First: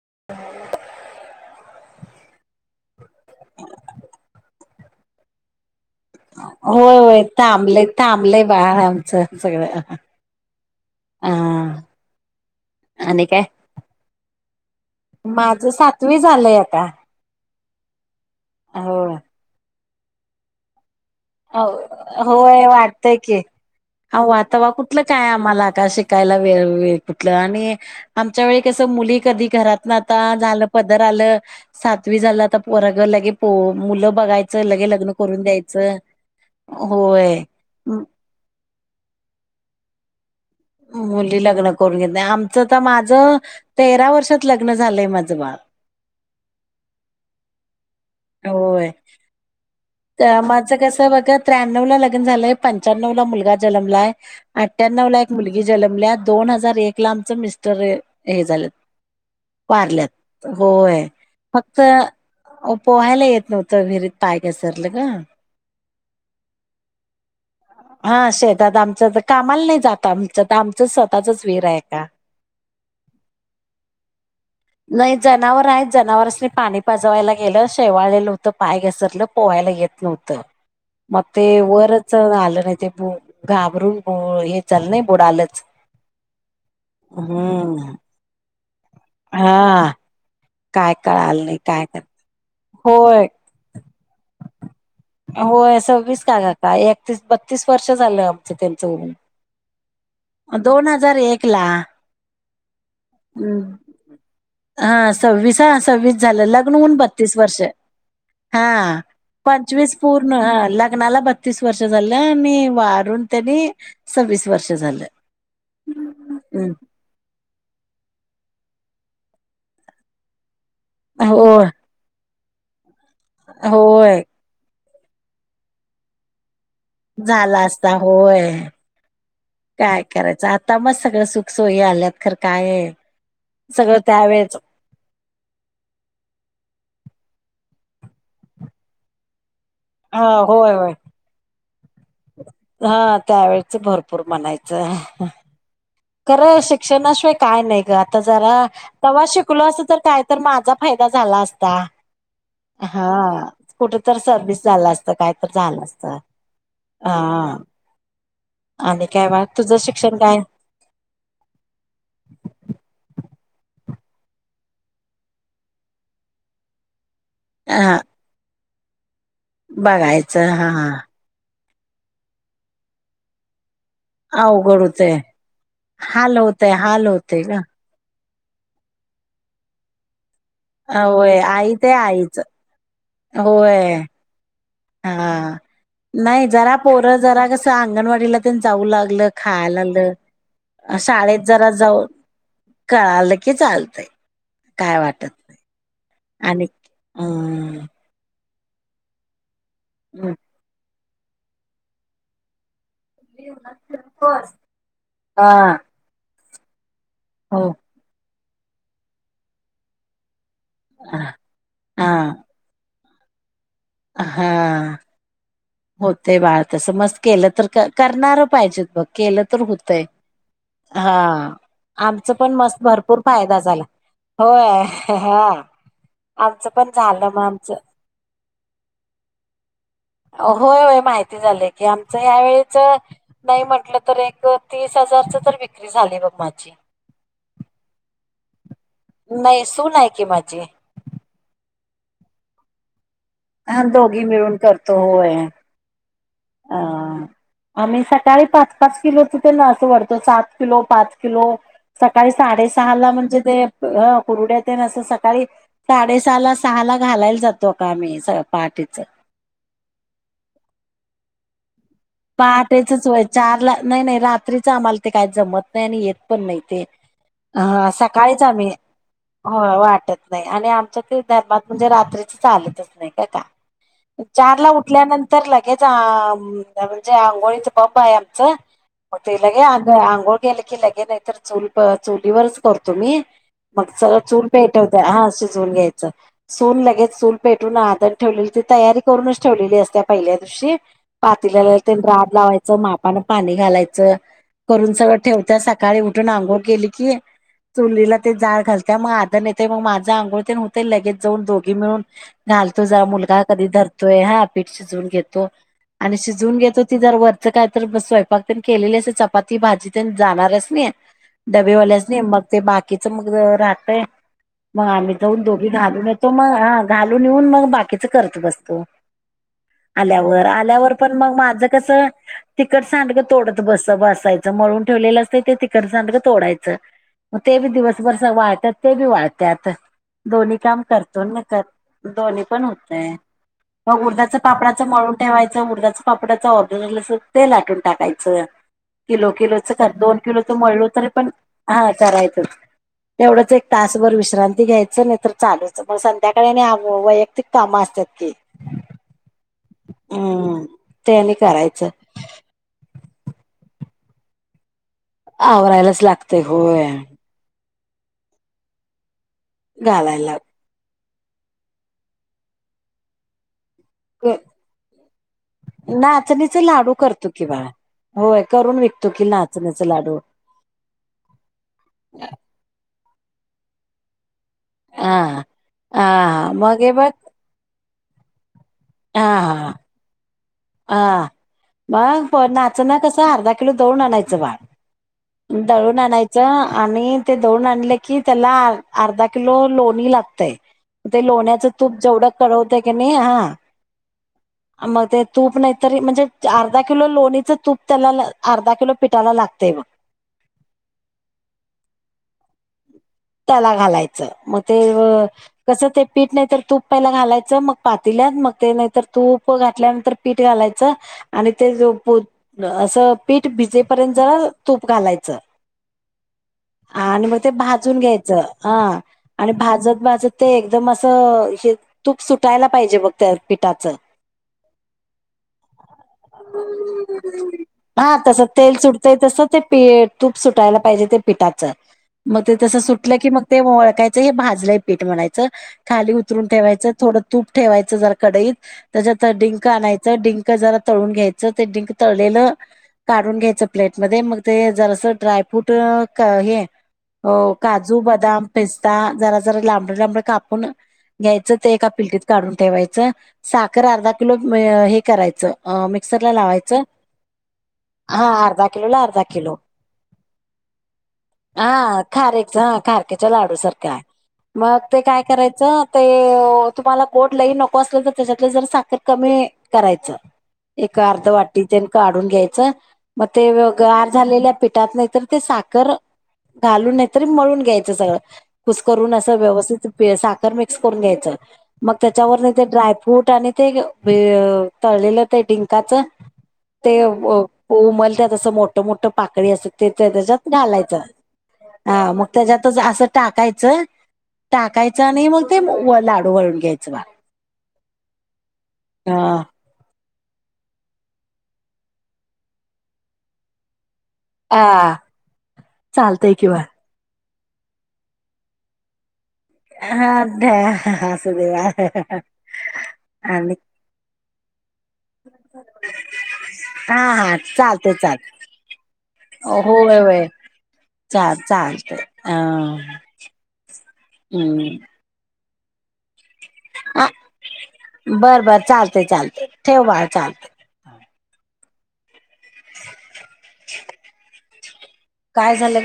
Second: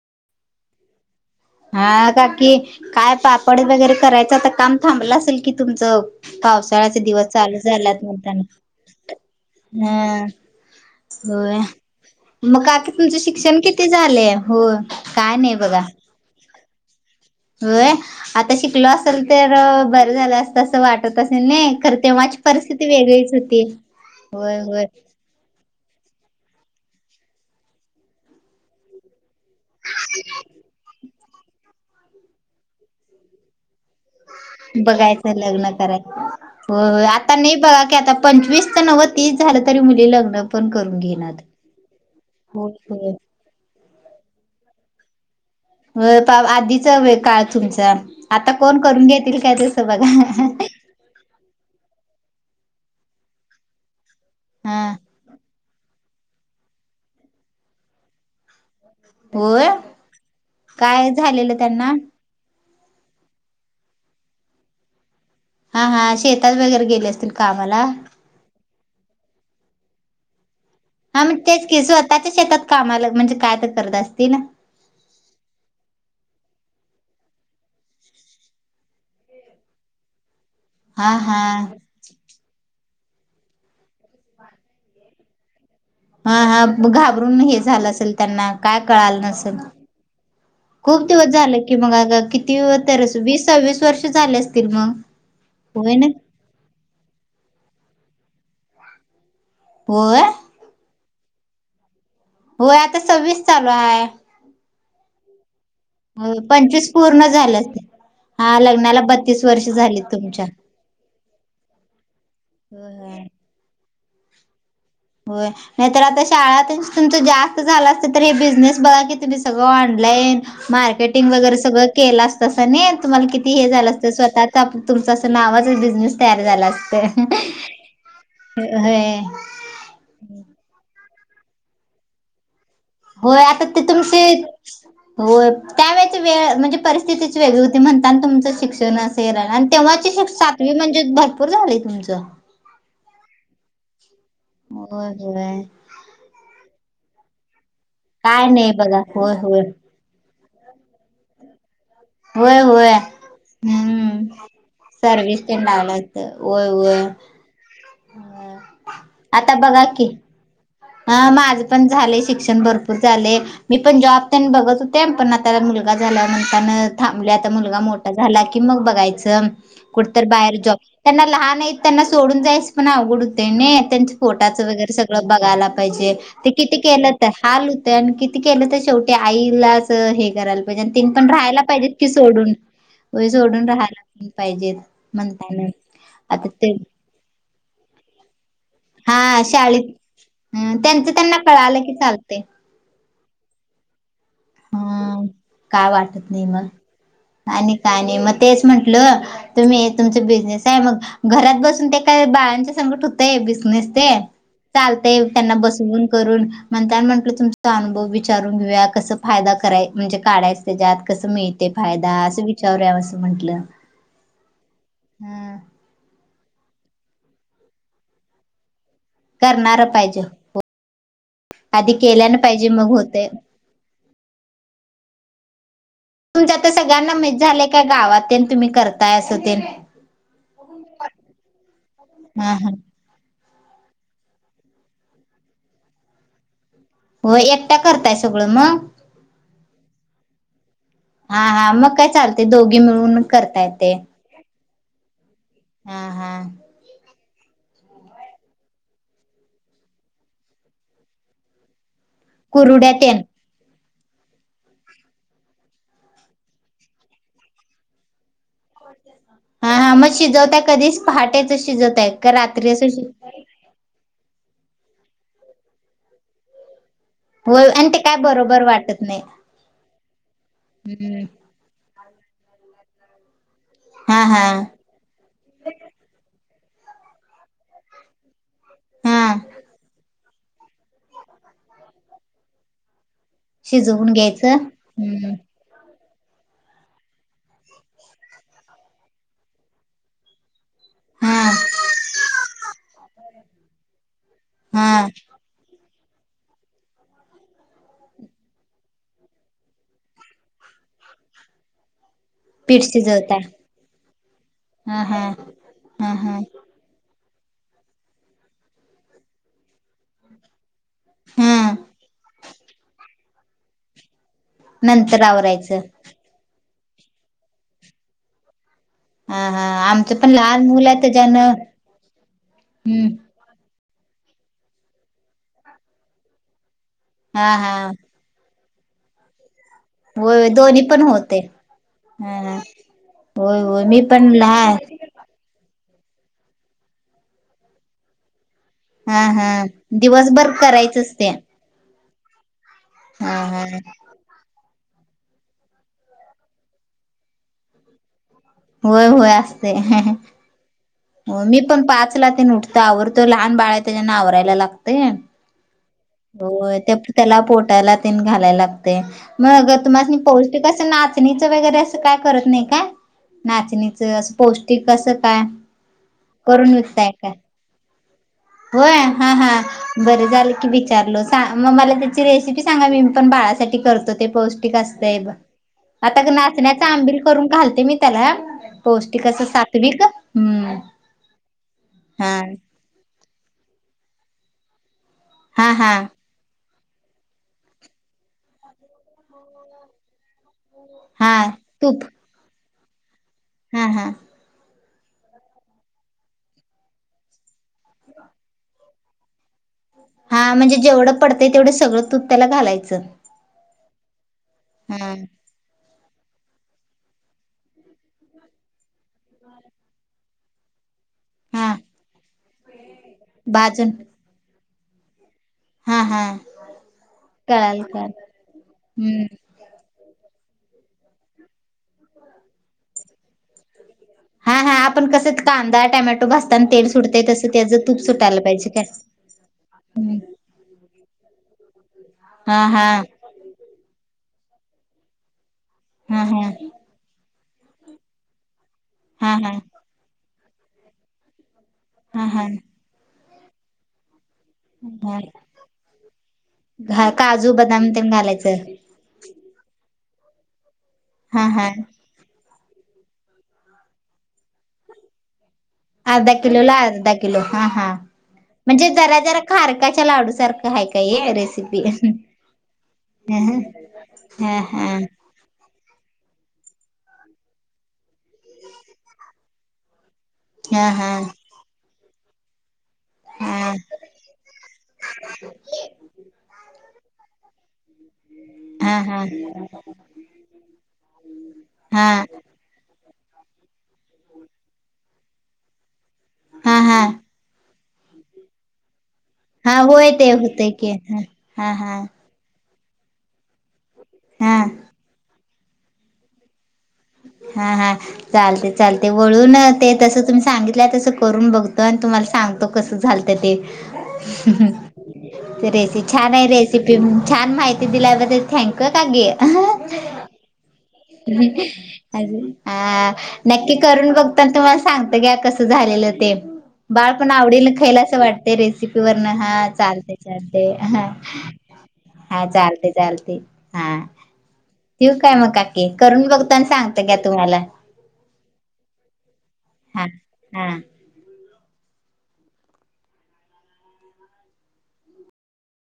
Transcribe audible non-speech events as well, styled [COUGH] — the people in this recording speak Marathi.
[INAUDIBLE] हा काकी काय पापड वगैरे करायचं तर काम थांबलं असेल कि तुमचं होय पावसाळ्याचे होय दिवस चालू थांबलंय झालेत थांबलंय बाळ आमचं सगळं म्हणताना हम होय हा मग काकी तुमचं आणि काय? शिक्षण किती झालया? माझं सातवी झालंय आता होय आता शिकलो होय. असेल तर बरं झालं असत अस वाट वाटत असेल नाय तर तेव्हाची होय परिस्थिती वाटतय वेगळीच की होती. अव्वा होय तवा होय कुठलं काय आम्हाला का शिकायला वेेळ कुठलं आणि आमच्या वेळी कस मुली कधी घरात ना आता झालं पदर आलं सातवी झाला आता पोराग लगे मुलं बघायचं लगे लग्न करून द्यायचं. हो आता होय नाही बघा की आता पंचवीस तर नव तीस झालं तरी मुली लग्न पण करून घेणार मुली लग्न करून घेत नाही आमचं होय तर होय माझं तेरा वर्षात लग्न झालं माझं बाळ हो पाप आधीच व काळ तुमचा आता कोण होय. करून घेतील काय तस माझं कस बघ त्र्याण्णव ला लगन झालंय पंच्याण्णव ला मुलगा जन्मलाय हा आठ्ठाणवं ला एक मुलगी जन्मल्या दोन हजार एक ला आमचं मिस्टर हे झाल्यात होय वारल्यात होय काय झालेलं फक्त त्यांना? पोहायला येत नव्हतं विहिरीत पाय घसरलं गं हा हा शेतात वगैरे गेले असतील कामाला. हा शेतात आमच तर कामाला नाहीत. जात आमच्या हा म्हणज तेच की स्वतःच्या शेतात कामाला म्हणजे काय तर करत असतील नाही जनावर आहेत जनावरास्नी पाणी बजवायला गेलं शेवाळलेलं होतं पाय घसरलं पोहायला येत नव्हतं. हा म हा ते वरच आलं नाही ते ब घाबरून हे झालं नाही बुडालच हा हा घाबरून हे झालं असेल त्यांना काय कळाल नसेल. हा काय खूप दिवस कळाल नाही झाले की काय मग, कर अ किती तर विसाव्या च वर्ष झाले असतील मग. हो होय ना सवीस का ग, अक्का एकतीस- बत्तीस वर्ष झालं. त्यांच होय दोन हजार एक ला होय आता सव्वीस चालू आहे. हा सव्वीस ह सव्वीस हो झालं, लग्न पंचवीस होऊन पूर्ण बत्तीस झालं वर्ष. असतील. हा. लग्नाला बत्तीस वर्ष पंचवीस झाली पूर्ण तुमच्या. लग्नाला बत्तीस वर्ष झालं आणि होय वारून त्यांनी सव्वीस वर्ष. झालं होय नाही तरर आता शाळातच तुमच जास्त झाला कुठलातरी बिझनेस बघा की तुम्ही सगळं ऑनलाईन मार्केटिंग हो वगैरे सगळं केलं असत. तसं नाही तुम्हाला किती हे झालं असतं होय स्वतःच आप तुमचं असं नावाच बिझनेस तयार झाला अस झाला असता होय. होय काय? करायचं, आता मग सगळं सुख सोयी आल्यात खर काय. होय आता ते सगळं तुमची त्यावेळेच हो त्यावेळेची वेळ म्हणजे परिस्थिती वेगळी होती म्हणता तुमचं शिक्षण अस रा आणि तेव्हाची ह श् सातवी होय होय म्हणजे भरपूर झाली तुम हा त्यावेेळेच भरपूर म्हणायचं. होय होय. खरं शिक्षणाशिवाय काय नाही ग, आता काय जरा नाही बघा तवा होय होय शिकलो असतो तर काय तर माझा फायदा झाला असता. होय. होय हा कुठ तर हम्म सर्विस झालं असत काय सर्विस तर तेन झालं असत. लागलं होय होय हा. आणि काय बाळ आता तुझं बघा की शिक्षण काय. हा माझ पण झाले शिक्षण भरपूर झाले. मी पण जॉब तेल बघत होते पण, आता मुलगा झाला म्हणताना थांबले आता मुलगा हा मोठा झाला की क मग बघायच कुठ तर बघायचं बाहेर जॉब हा त्यांना लहान त्यांना सोडून जायचं पण, अवघड होते न त्यांच्या फोटाचं अवघड वगैरे होतय सगळं बघायला पाहिजे हाल होतय किती के हाल होतय ग हालत किती, केलं तर शेवटी आईलाच हेग करायला पाहिजे आणि ति नी पण होय राहायला आई ते पाहिजेत की, आईच सोडून होय सोडून राहायला पण पाहिजेत. हा म्हणताना नाही आता ते जरा, पोरं जरा कसं अंगणवाडीला तेन जाऊ हा लागलं खाया शाळेत लागलं अ अं त्यांचं त्यांना शाळेत जरा कळालं की जाऊ चालतय कळालं की चालतंय. काय हम्म. वाटत काय वाटत नाही आणि मग, आणि हम्म काय नाही म तेच म्हंटलं तुम्ही तुमच बिझनेस हाय मग घरात बसून ते काय बाळांच संगट होतय बिझनेस ते चालतय त्यांना हा बसवून करून [UNINTELLIGIBLE] म्हटलं हो तुमचा अनुभव विचारून घिऊया कसं फायदा कराय म्हणजे काढाय तेच्यात, हा कसं मिळतय फायदा असं विचारू या असं म्हंटलं. हा. ह ते बाळ तस मस्त केलं तर करणार पाहिजेत बघ, केलं तर करणार हुतय. पाहिजे हा, आधी आमच केल्यान पण पाहिजे मस्त मग भरपूर होते फायदा झाला. होय! [UNINTELLIGIBLE] तुमच्या इत आमचं पण सगळ्यांना झालं माहीत मग झालंय आमचं काय गावात तेन तुम्ही करताय अस तेन? होय होय माहिती झालंय की, आमचं हा हा ह्यावेेळेचं नाही, म्हटलं तर अं एक तीस हजारचं तर विक्री झाली बघ माझी. होय एकट्या करताय सगळं मंग,? नाही, सूून आहे की माझी. हा हा मग काय चालतय दोघी मिळून. करता हा येते दोघी मिळून करतो होय. हा हा. अ आम्ही सकाळी पाच पाच किलोचं ते [UNINTELLIGIBLE] वरतो सात किलो पाच किलो. सकाळी साडे कुरुड्या सहा ला तेन म्हणजे ते ह कुरुड्या तेन आसं सकाळी साडेसहा ला सहा ला घालायला जातो का आम्ही पाट तेच हाय. हा हा मग शिजवताय कधीच पहाटेच शिज. पहाटेचचं व्हय चारला नाही नाही रात्री च आम्हाला ते काय जमत नाही आणि येत पण नाही ते होय आणि ते काय सकाळीच बरोबर आम्ही वाटत नाही होय वाटत नाही आणि आमच्यात ते हम्म धर्मात म्हणजे रात्री चालतच नाही का का हा हा चार ला उठल्यानंतर लगेच आ म. म्हणजे आंघोळीच बंब हाय आमचं हा ते लगे आंग आंघोळ. केलं की लगे नाही तर चूल प चुलीवरच करतो मी मग शिजवून सगळं चूल घ्यायचं पेटवत्या हा हम्म शिजवून घ्याय. च सून लगेच चुल पेटून आदन ठेवलेली ती तयारी करूनच ठेवलेली असत्या पहिल्या दिवशी हा तिला [UNINTELLIGIBLE] लावायचं मापन पाणी घालायचं हा करून सगळं ठेवतासा. सकाळी उठून आंघोळ केली की, चुलीला ते जाळ घालत्या म आदन येतंय माज आंघोळ तेन हुतय लगेच जाऊन दोघी मिळू. पीठ घालतो जाळ शिजवताय मुलगा कधी धरतोय हा पीठ हा शिजवून हा घेतो हा आणि हा शिजवुन घेतो तिथ तर वरचं काय तर स्वयंपाक तेन केलेली अस चपाती भाजी तेन जाणाऱ्यास्नी हा डबेवाल्यास्नी मग ते बाकीच मग राहतय. मग आम्ही नंतर जाऊन दोघी आवरायचं घालून येतो मग ह घालून युण मग बाकीच करत बसतो. हा हा आमचं पण आल्यावर लहान मुलं आल्यावर आहे पण मग त्याच्यानं माझ कसं तिकट हम्म सांडंग तोडत. बस बसायचं मळून ठेवलेलं असतय ते तिकट सांडग तोडायचं. म हा ते बी हा दिवसभर स वाळत्यात ते बी वाळत्यात. होय दोन्ही काम पण करतो होते म त्यात हा दोन्ही हा पण हुतय. होय होय मी मग पण उडदाचं पापडाचं लहान मळून ठेवायचं उडदा पापडाच ऑर्डर आल असल ते लाटून टाकायचं. हा किलो हा किलो च कर दोन किलो दिवसभर च मळलो तरी करायचंच ते पण हा. करायच हा तेवढंच हा एक तासभर विश्रांती घ्याय. हिच नाही तर चालूच मग संध्याकाळी वैयक्तिक कामं असतात की होय होय हो अस. हम्म ते आणि मी पण करायचं. पाच ला ते उठतो आवरडतो लहान बाळा. त्यानां आवरायला वयला लागते आवरायलाच लागतय होय तप त्याला पोट घ लाग त घालायला [UNINTELLIGIBLE] नाचणीच वगैरे असं काय करत नाही का नाचणी. अस पौष्टिक असं काय नाचणीच करून लाडू विकतय करतो काय? की बाळा होय करून होय विकतो की हा हा नाचण्याच लाडू बरं झालं की विचारलो स मग मला त्याची रेसिपी सांगा मी पण बाळासाठी करतो ते पौष्टिक असत हा आता हा मग हे नाचण्याचा बघ आंबल करून घालते मी त्याला हा पौष्टिकचं हा सात्विक हम्म. हा मग हा प नाच ना कसं अर्धा किलो दवन आणायचं बाळ. हा हा दळून आणायचं आ आणि ते दौून आणले की त्याला अर्धा किलो लोणी लागतय. ते लोण्याचं तूप जेवढं कवतय की नाही हा. मग ते तूप नाही तरी म्हणजे अर्धा किलो लोणीचं तूप त्याला अर्धा किलो पिठाला लागतय बग. हा म्हणजे जेवढं पडतय तेवढं सगळं तूप त्याला घालायचं. त्याला घालायचं मग ते हा कसं ते पीठ नाही तर तूप पहिला घालायचं मग पातील्यात मग ते नाहीतर तूप घातल्यानंतर पीठ घालायचं. आणि ते हा असं पीठ भाजून भिजेपर्यंत जरा तूप घालायचं. हा हा आणि मग ते कळाल भाजून कळाल घ्यायचं ह हम्म आणि भाजत. माझं ते एकदम असं हे तूप सुटायला पाहिजे बघ त्या पिठाचं. हा हा. आपण कस कांदा टमॅटो भासताना तेल सुटतय तसं त्याच तूप हा सुटायला तसं पाहिजे तेल काय? सुटतंय तसं ते तूप सुटायला पाहिजे ते पिठाचं. मग ते हा तस हा सुटलं की मग ते वळकायचं हे भाजलं पीठ म्हणायचं खाली हा हा उतरून ठेवायचं थोडं. तूप ठेवायचं जरा कडईत त्याच्यात हा हा डिंक आणायचं डिंक जरा तळून घ्यायचं. डिंक हा हा तळलं काढून घ्यायचं प्लेटमध्ये मग. ते जरास ड्रायफ्रूट हे. हा हो बदाम काजू तेन बदाम घालायचं पिस्ता जरा जरा लांबड लांबडे कापून. हा घ्यायचं ते हा एका पिलटीत काढून ठेवायचं साखर अर्धा किलो हे करायचं. मिक्सरला अर्धा किलो ला लावायचं अर्धा किलो हा हा. अर्धा म्हणजे किलोला जरा अर्धा जरा किलो खारकाच्या लाडूसारखा आहे काय रेसिपी. खारेकच हा खारखेच्या ह लाडू सारखं आहे हा मग ते हा काय करायचं. ते तुम्हाला गोड लई नको असलं तर त्याच्यातलं जर साखर कमी करायचं. हा एक अर्ध वाटी ते काढून घ्यायचं. मग ते हा गार झालेल्या पिठात नाहीतर ते साखर घालून नाहीतरी मळून घ्यायच. घ्यायचं हा कुस्करून हा हा अस व्यवस्थित साखर मिक्स करून घ्यायच मग हा त्याच्यावर ड्रायफ्रूट ने ते तळलेलं ते डिंकाच हा ते. हा उमलत्यात असं मोठ मोठ पाकळी असं हा ते होय त्याच्यात होतय की घालायचं. हा हा हा हा मग त्याच्यातच असं टाकायचं हा टाकायचं आणि मग ते लाडू वळून घ्यायचं. बा हा हा चालते चालते ह वळून ते तस. तुम्ही सांगितलंय तसं करून बघतो आणि तुम्हाला सांगतो कसं झालत ते. आ रेस चालतंय छानान आहे किंवा रेसिपी रेसिपी छान माहिती दिल्याबद्दल थँक्यू काकी. हा अ. आ आणि नक्की करून बघता तुम्हाला सांगत कस झाल. झालेलं ते. हा बाळ पण हा आवडील चालते खायला असं चालत वाटते रेसिपी वरन हा होय चालते होय चालते ह. चाल चालत अ हा चालते चालते हा हम्म ठेवू काय मग काकी करून बघ. सांगत तुम्हाला बर बर चालते चालते ठेव बाळ चालते हा. काय झालं?